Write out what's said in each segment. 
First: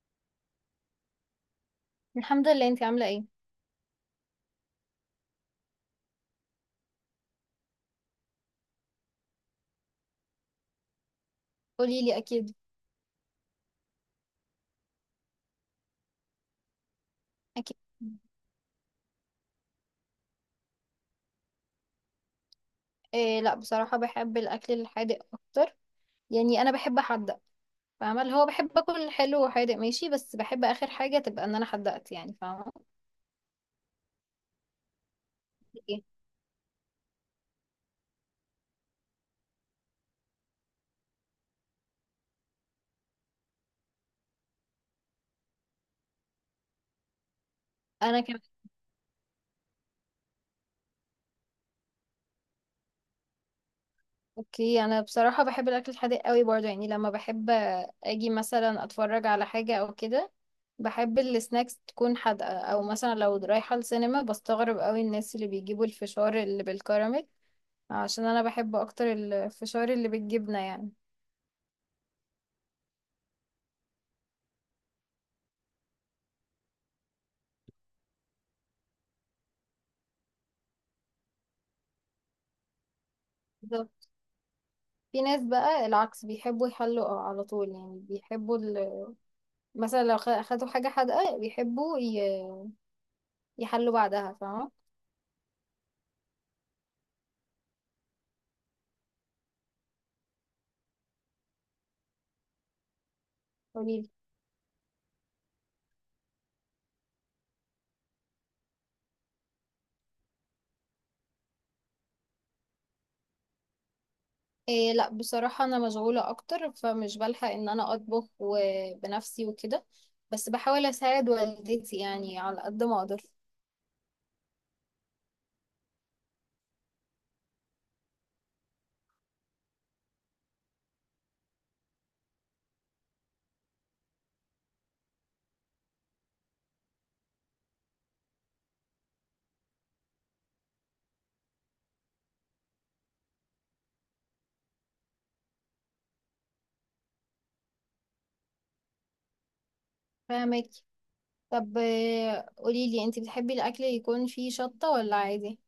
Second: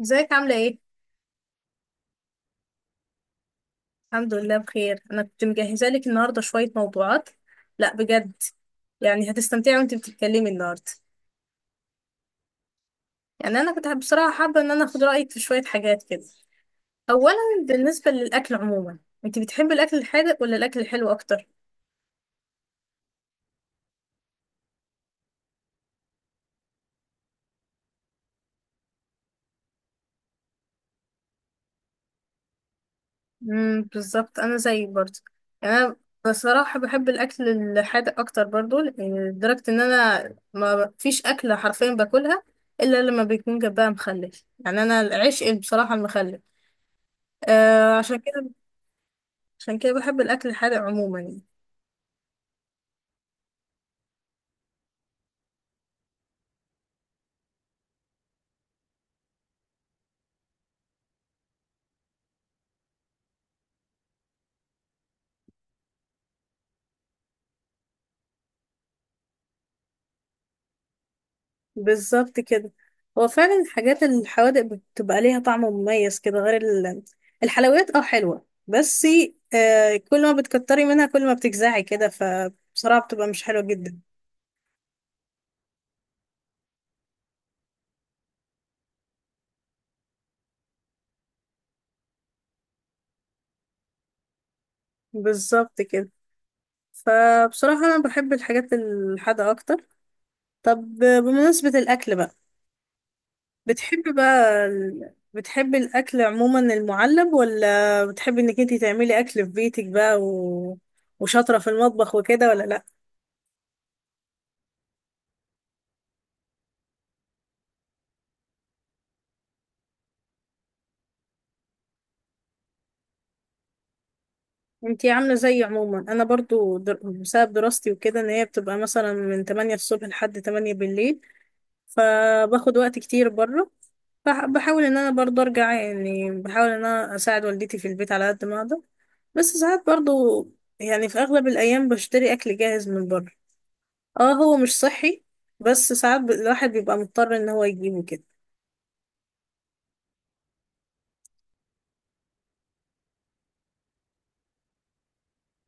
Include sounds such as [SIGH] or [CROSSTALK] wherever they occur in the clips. ازيك عاملة ايه؟ الحمد لله، انتي عاملة ايه؟ الحمد لله بخير، انا كنت مجهزة لك النهاردة شوية موضوعات. لا بجد يعني هتستمتعي وانت بتتكلمي النهاردة. قولي لي، اكيد. يعني انا كنت بصراحة حابة ان انا اخد رأيك في شوية حاجات كده. اولا اكيد. بالنسبة للاكل عموما، انت بتحبي الاكل الحادق ولا الاكل الحلو اكتر؟ إيه، لا بصراحة بحب الاكل الحادق اكتر. يعني انا بحب احدق. فاهمة؟ اللي هو بحب اكل حلو وحادق ماشي بس بحب اخر حاجة تبقى ان انا حدقت، يعني فاهمة؟ بالظبط انا زيك برضه. يعني انا، ايه، بصراحة بحب الاكل الحادق اكتر برضه، لدرجة ان انا ما فيش اكلة حرفيا باكلها الا لما بيكون جنبها مخلل. يعني انا العشق بصراحة المخلل. آه عشان انا كمان. كده، عشان كده بحب الأكل الحادق عموما يعني. اوكي، انا بصراحة بحب الاكل الحادق قوي برضه، يعني لما بحب اجي مثلا اتفرج على حاجة او كده، بحب السناكس تكون حادقة، او مثلا لو رايحة السينما بستغرب قوي الناس اللي بيجيبوا الفشار اللي بالكراميل. عشان انا بحب اكتر الفشار اللي بالجبنة يعني. بالظبط كده، هو فعلا الحاجات الحوادق بتبقى ليها طعم مميز كده غير الحلويات. اه حلوة بس آه، كل ما بتكتري منها كل ما بتجزعي كده، فبصراحة بتبقى مش حلوة جدا. بالظبط. في ناس بقى العكس بيحبوا يحلوا على طول، يعني بيحبوا مثلا لو خدوا حاجة حادقة بيحبوا يحلوا بعدها، فاهمة؟ بالظبط كده، فبصراحة أنا بحب الحاجات الحادقة أكتر. طب بمناسبة الأكل بقى، قوليلي. بتحبي بقى بتحبي الأكل عموما المعلب، ولا بتحبي إنك انتي تعملي أكل في بيتك بقى و وشاطرة في المطبخ وكده ولا لأ؟ إيه، لا بصراحة أنا مشغولة أكتر فمش بلحق إن أنا أطبخ بنفسي وكده، بس بحاول أساعد والدتي يعني على قد ما أقدر. انتي عاملة زي عموما أنا برضو بسبب دراستي وكده، إن هي بتبقى مثلا من 8 الصبح لحد 8 بالليل، فباخد وقت كتير بره. بحاول إن أنا برضو أرجع، يعني بحاول إن أنا أساعد والدتي في البيت على قد ما أقدر. بس ساعات برضو يعني في أغلب الأيام بشتري أكل جاهز من بره. اه هو مش صحي، بس ساعات الواحد بيبقى مضطر ان هو يجيبه كده. فاهمك. طب إيه، قوليلي أنتي بتحبي الأكل يكون فيه شطة ولا عادي؟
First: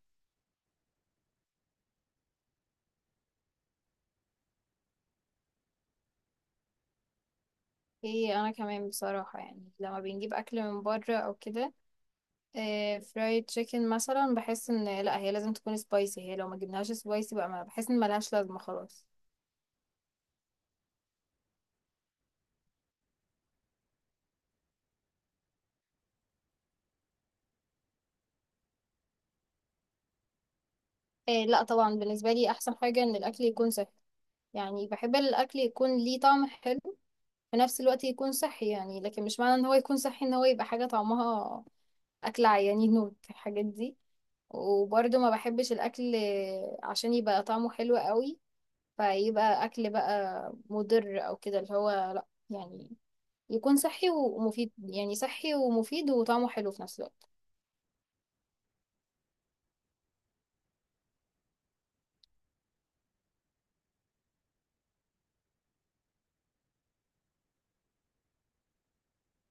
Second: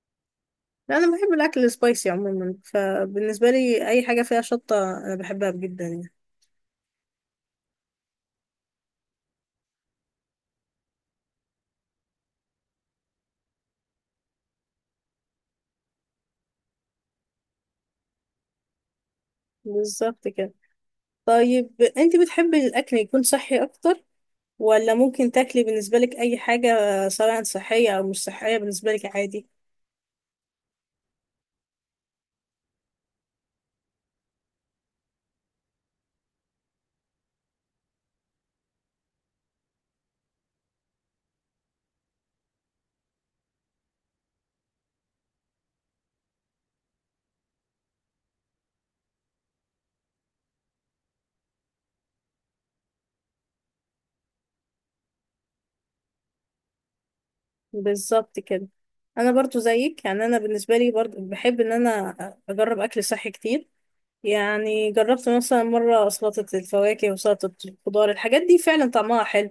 لا انا بحب الاكل السبايسي عموما، فبالنسبه لي اي حاجه فيها شطه انا بحبها جدا يعني. إيه، أنا كمان بصراحة يعني لما بنجيب أكل من بره أو كده، فرايد تشيكن مثلا بحس ان لا هي لازم تكون سبايسي، هي لو ما جبناهاش سبايسي بقى ما بحس ان ملهاش لازمه خلاص. بالظبط كده. طيب انت بتحبي الاكل يكون صحي اكتر، ولا ممكن تاكلي بالنسبه لك اي حاجه سواء صحيه او مش صحيه بالنسبه لك عادي؟ إيه، لا طبعا بالنسبه لي احسن حاجه ان الاكل يكون صحي. يعني بحب الاكل يكون ليه طعم حلو في نفس الوقت يكون صحي، يعني لكن مش معنى ان هو يكون صحي ان هو يبقى حاجه طعمها اكل عيانين [LAUGHS] نوت الحاجات دي. وبرضه ما بحبش الاكل عشان يبقى طعمه حلو قوي فيبقى اكل بقى مضر او كده، اللي هو لا، يعني يكون صحي ومفيد، يعني صحي ومفيد وطعمه حلو في نفس الوقت. بالظبط كده. انا برضو زيك، يعني انا بالنسبه لي برضو بحب ان انا اجرب اكل صحي كتير. يعني جربت مثلا مرة سلطة الفواكه وسلطة الخضار، الحاجات دي فعلا طعمها حلو.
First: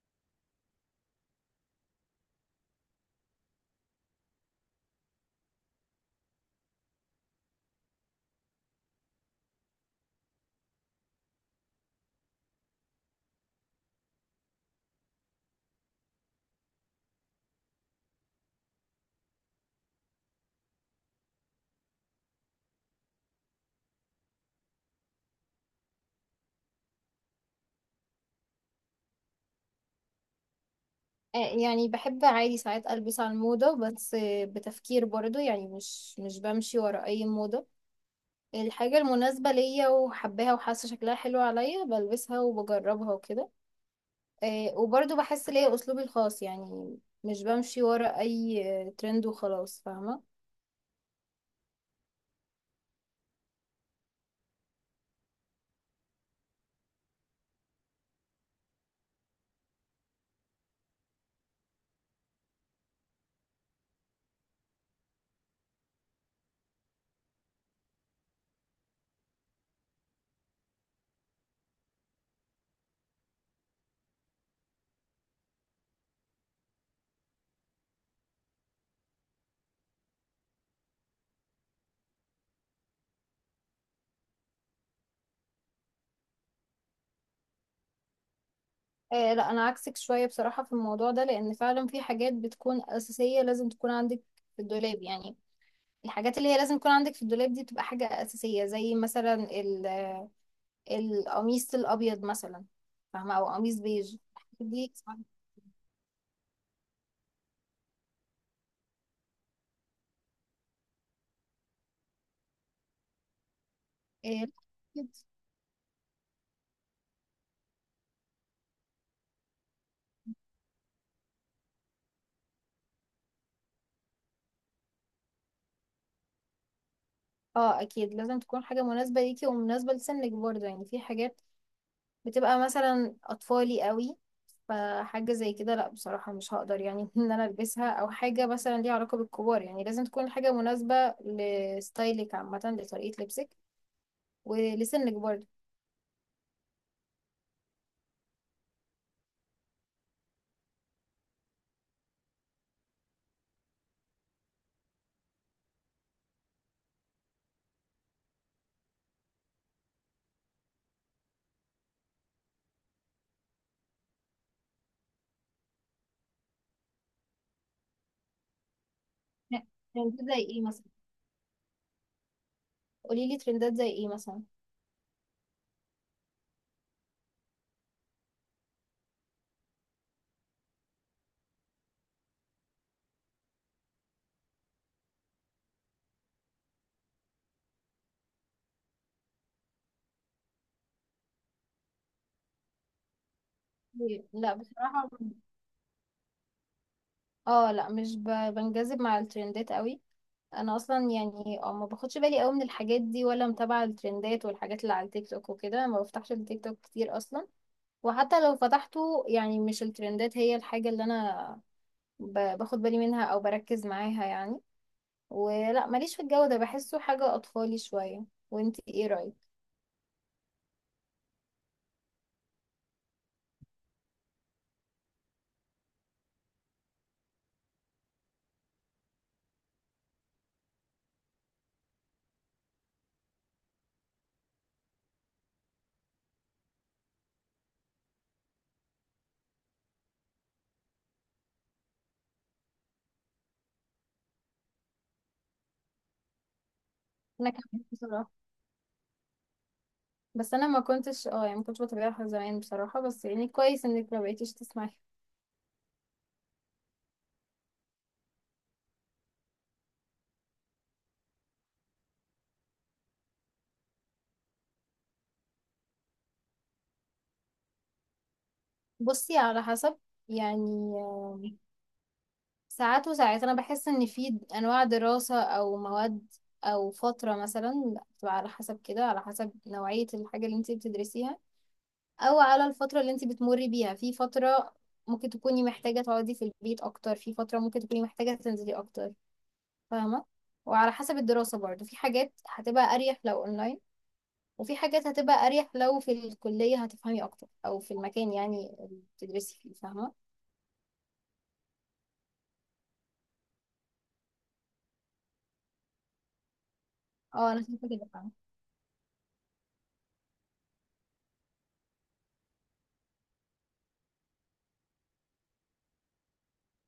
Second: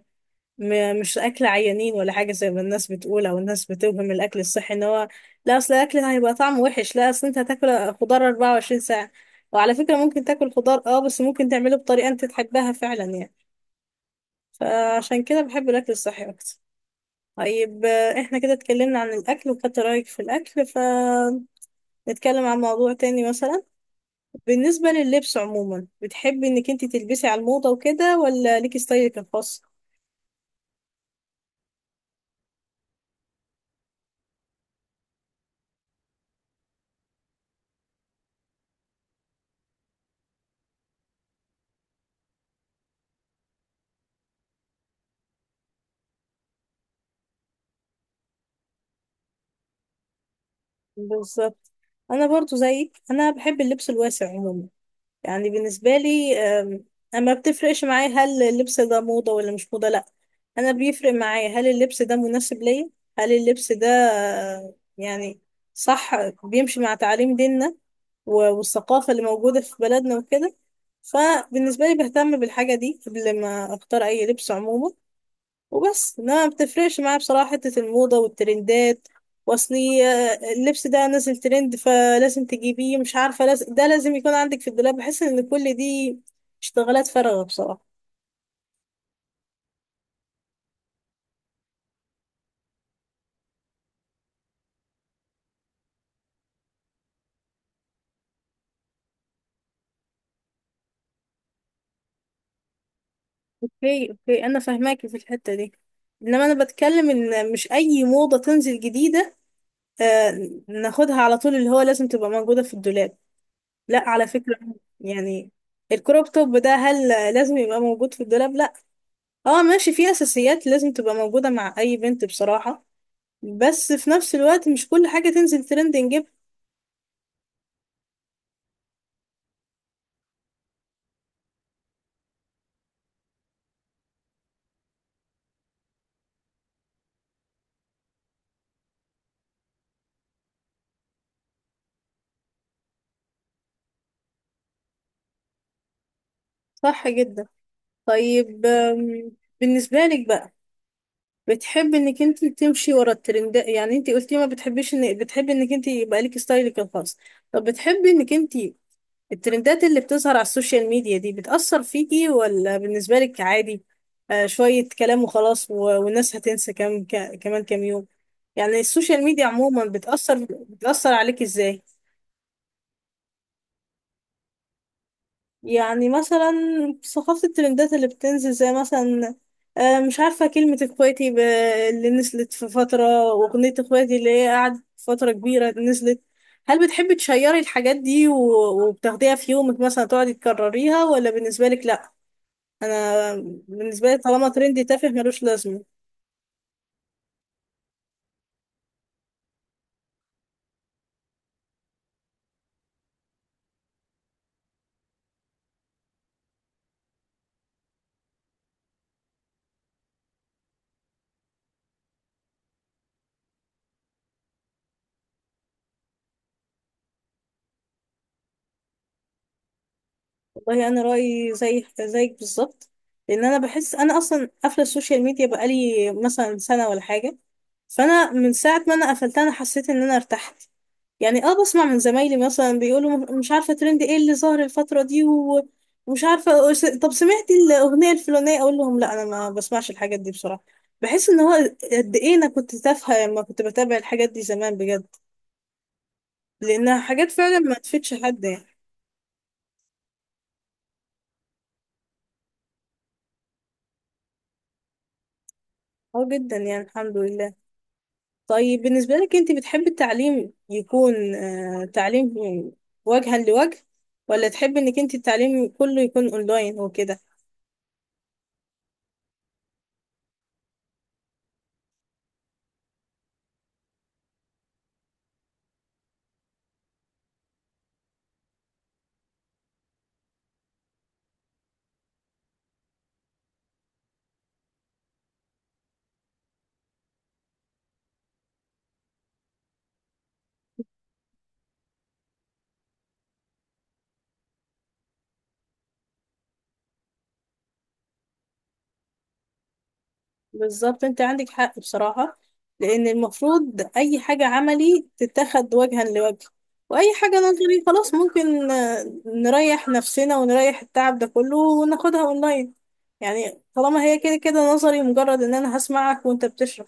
مش أكل عيانين ولا حاجة زي ما الناس بتقول أو الناس بتوهم الأكل الصحي إن هو لا، أصل الأكل هيبقى طعمه وحش. لا، أصل أنت هتاكل خضار 24 ساعة. وعلى فكرة ممكن تاكل خضار أه، بس ممكن تعمله بطريقة أنت تحبها فعلا يعني. فعشان كده بحب الأكل الصحي أكتر. طيب آه، إحنا كده اتكلمنا عن الأكل وخدت رأيك في الأكل، فنتكلم عن موضوع تاني مثلا. بالنسبة لللبس عموما، بتحبي انك انت تلبسي على الموضة وكده ولا ليكي ستايلك الخاص؟ يعني بحب عادي ساعات ألبس على الموضة، بس بتفكير برضو، يعني مش بمشي ورا أي موضة. الحاجة المناسبة ليا وحباها وحاسة شكلها حلو عليا بلبسها وبجربها وكده. وبرضو بحس ليا أسلوبي الخاص يعني، مش بمشي ورا أي ترند وخلاص، فاهمة؟ بالظبط. انا برضو زيك، انا بحب اللبس الواسع عموما. يعني بالنسبة لي اما بتفرقش معايا هل اللبس ده موضة ولا مش موضة، لا انا بيفرق معايا هل اللبس ده مناسب ليا، هل اللبس ده آه، يعني صح، بيمشي مع تعاليم ديننا والثقافة اللي موجودة في بلدنا وكده. فبالنسبة لي بهتم بالحاجة دي قبل ما اختار اي لبس عموما. وبس لا، ما بتفرقش معايا بصراحة حتة الموضة والترندات واصلي اللبس ده نازل ترند فلازم تجيبيه، مش عارفة لازم ده لازم يكون عندك في الدولاب، بحس ان كل دي اشتغالات فارغة بصراحة. آه، لا أنا عكسك شوية بصراحة في الموضوع ده، لأن فعلا في حاجات بتكون أساسية لازم تكون عندك في الدولاب يعني. الحاجات اللي هي لازم يكون عندك في الدولاب دي بتبقى حاجة أساسية، زي مثلا القميص الأبيض مثلا. فاهمة؟ أو قميص اوكي بيج. اوكي، انا دي. فاهماكي في الحتة دي. انما انا بتكلم ان مش اي موضة تنزل جديدة آه ناخدها على طول اللي هو لازم تبقى موجودة في الدولاب، لا على إيه، فكرة. أكيد. يعني الكروب توب ده هل لازم يبقى موجود في الدولاب؟ لا. اه ماشي، في اساسيات لازم تبقى موجودة مع اي بنت بصراحة، بس في نفس الوقت مش كل حاجة تنزل ترند نجيبها. اه أكيد، لازم تكون حاجة مناسبة ليكي ومناسبة لسنك برضه، يعني في حاجات بتبقى مثلا أطفالي قوي، فحاجة زي كده لأ بصراحة مش هقدر يعني [LAUGHS] إن أنا ألبسها، أو حاجة مثلا ليها علاقة بالكبار، يعني لازم تكون حاجة مناسبة لستايلك عامة، لطريقة لبسك ولسنك برضه صح جدا. طيب آم، بالنسبة لك بقى، بتحب انك انت تمشي ورا الترندات؟ يعني انت قلتي ما بتحبيش ان بتحبي انك انت يبقى لك ستايلك الخاص. طب بتحبي انك انت الترندات اللي بتظهر على السوشيال ميديا دي بتأثر فيكي ولا بالنسبة لك عادي؟ آه شوية كلام وخلاص، والناس هتنسى كمان كام يوم. يعني السوشيال ميديا يعني. عموما ترندات زي ايه مثلا؟ بتأثر عليك ازاي؟ قولي لي، ترندات زي ايه مثلا؟ يعني مثلا ثقافة الترندات اللي بتنزل زي مثلا آه، مش عارفة كلمة اخواتي اللي نزلت في فترة، وأغنية اخواتي اللي هي قعدت فترة كبيرة نزلت. هل بتحبي تشيري الحاجات دي وبتاخديها في يومك مثلا تقعدي تكرريها، ولا بالنسبة لك لأ؟ انا بالنسبه لي طالما لا ترندي تافه بصراحة، ملوش لازمه. اه لا مش بنجذب مع الترندات قوي. انا اصلا يعني ما باخدش بالي قوي من الحاجات دي، ولا متابعة الترندات والحاجات اللي على التيك توك وكده، ما بفتحش التيك توك كتير اصلا. وحتى لو فتحته، يعني مش الترندات هي الحاجة اللي انا باخد بالي منها او بركز معاها يعني. ولا ماليش في الجو ده، بحسه حاجة اطفالي شوية. وانتي ايه رأيك؟ والله انا رايي زي زيك بالظبط، لان انا بحس انا اصلا قافله السوشيال ميديا بقالي مثلا سنه ولا حاجه. فانا من ساعه ما انا قفلتها انا حسيت ان انا ارتحت. يعني اه بسمع من زمايلي مثلا بيقولوا مش عارفه ترند ايه اللي ظاهر الفتره دي ومش عارفه طب سمعتي الاغنيه الفلانيه، اقول لهم لا انا ما بسمعش الحاجات دي بصراحه. بحس ان هو قد ايه انا كنت تافهه لما كنت بتابع الحاجات دي زمان بجد، لانها حاجات انا فعلا ما كمان تفيدش بصراحة. حد يعني. بس انا ما كنتش يعني ما كنتش بتابعها زمان بصراحة، بس يعني كويس انك ما بقيتيش تسمعي. اه جدا يعني الحمد لله. طيب بالنسبة لك انت بتحبي التعليم يكون آه تعليم وجها لوجه، ولا تحبي انك انت التعليم كله يكون اونلاين وكده؟ بصي، على حسب. يعني ساعات وساعات انا بحس ان في انواع دراسة او مواد او فترة مثلا بتبقى على حسب كده، على حسب نوعية الحاجة اللي انت بتدرسيها، او على الفترة اللي انت بتمري بيها. في فترة ممكن تكوني محتاجة تقعدي في البيت اكتر، في فترة ممكن تكوني محتاجة تنزلي اكتر، فاهمة؟ وعلى حسب الدراسة برضه، في حاجات هتبقى اريح لو اونلاين، وفي حاجات هتبقى اريح لو في الكلية، هتفهمي اكتر او في المكان يعني اللي بتدرسي فيه، فاهمة؟ بالظبط انت عندك حق بصراحة، لان المفروض اي حاجة عملي تتاخد وجها لوجه، واي حاجة اه انا نظري شايفة كده، خلاص فاهمة. ممكن آه نريح نفسنا ونريح التعب ده كله وناخدها اونلاين. يعني طالما هي كده كده نظري، مجرد ان انا هسمعك وانت بتشرح.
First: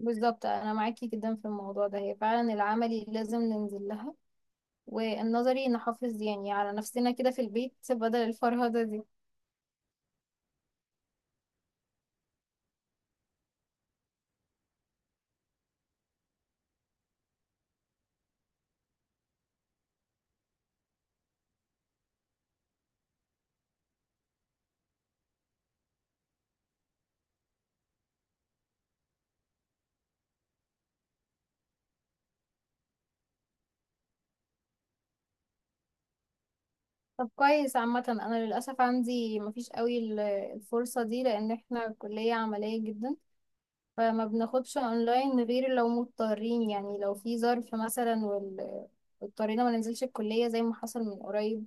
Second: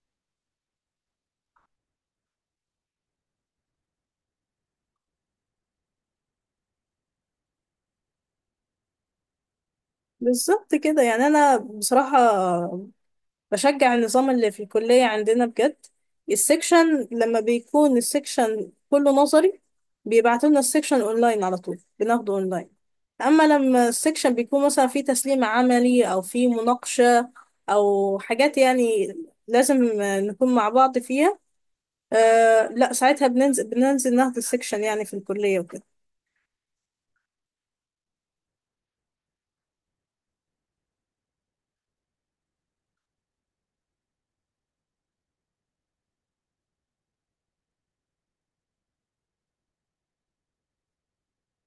بالظبط، انا معاكي جدا في الموضوع ده، هي فعلا العملي لازم ننزل لها، والنظري نحافظ يعني على نفسنا كده في البيت بدل الفرهدة دي. بالظبط كده. يعني انا بصراحة بشجع النظام اللي في الكلية عندنا بجد. السكشن لما بيكون السكشن كله نظري بيبعتوا لنا السكشن اونلاين، على طول بناخده اونلاين. اما لما السكشن بيكون مثلا فيه تسليم عملي او فيه مناقشة او حاجات يعني لازم آه، نكون مع بعض فيها، أه لا ساعتها بننزل ناخد السكشن يعني في الكلية وكده. طب كويس عامة، انا للأسف عندي مفيش قوي الفرصة دي، لان احنا كلية عملية جدا، فما بناخدش اونلاين غير لو مضطرين، يعني لو في ظرف مثلا اضطرينا ما ننزلش الكلية زي ما حصل من قريب.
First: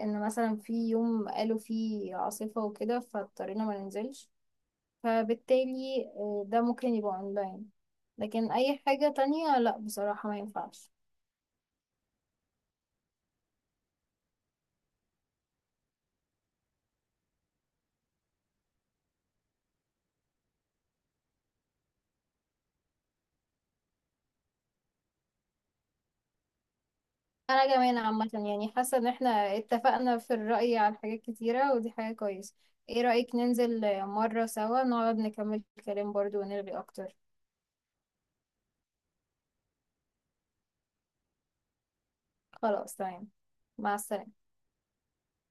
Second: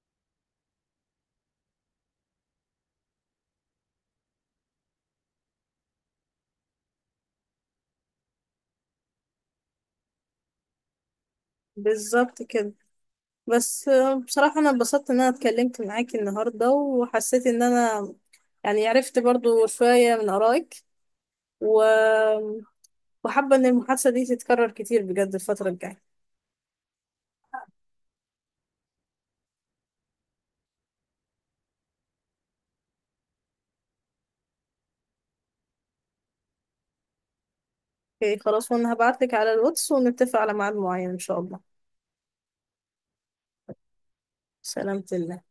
ان مثلا في يوم قالوا فيه عاصفة وكده فاضطرينا ما ننزلش، فبالتالي ده ممكن يبقى اونلاين. لكن اي حاجة تانية لا بصراحة ما ينفعش. بالظبط كده. بس آه، بصراحة أنا اتبسطت إن أنا اتكلمت معاكي النهاردة، وحسيت إن أنا يعني عرفت برضو شوية من آرائك و... وحابة إن المحادثة دي تتكرر كتير بجد الفترة الجاية. انا كمان عامة، يعني حاسة ان احنا اتفقنا في الرأي على حاجات كتيرة، ودي حاجة كويسة. ايه رأيك ننزل مرة سوا نقعد نكمل الكلام برضو ونرغي اكتر؟ اوكي خلاص، وأنا هبعتلك على الواتس ونتفق على ميعاد معين إن شاء الله. خلاص تمام. مع السلامة. سلامة الله.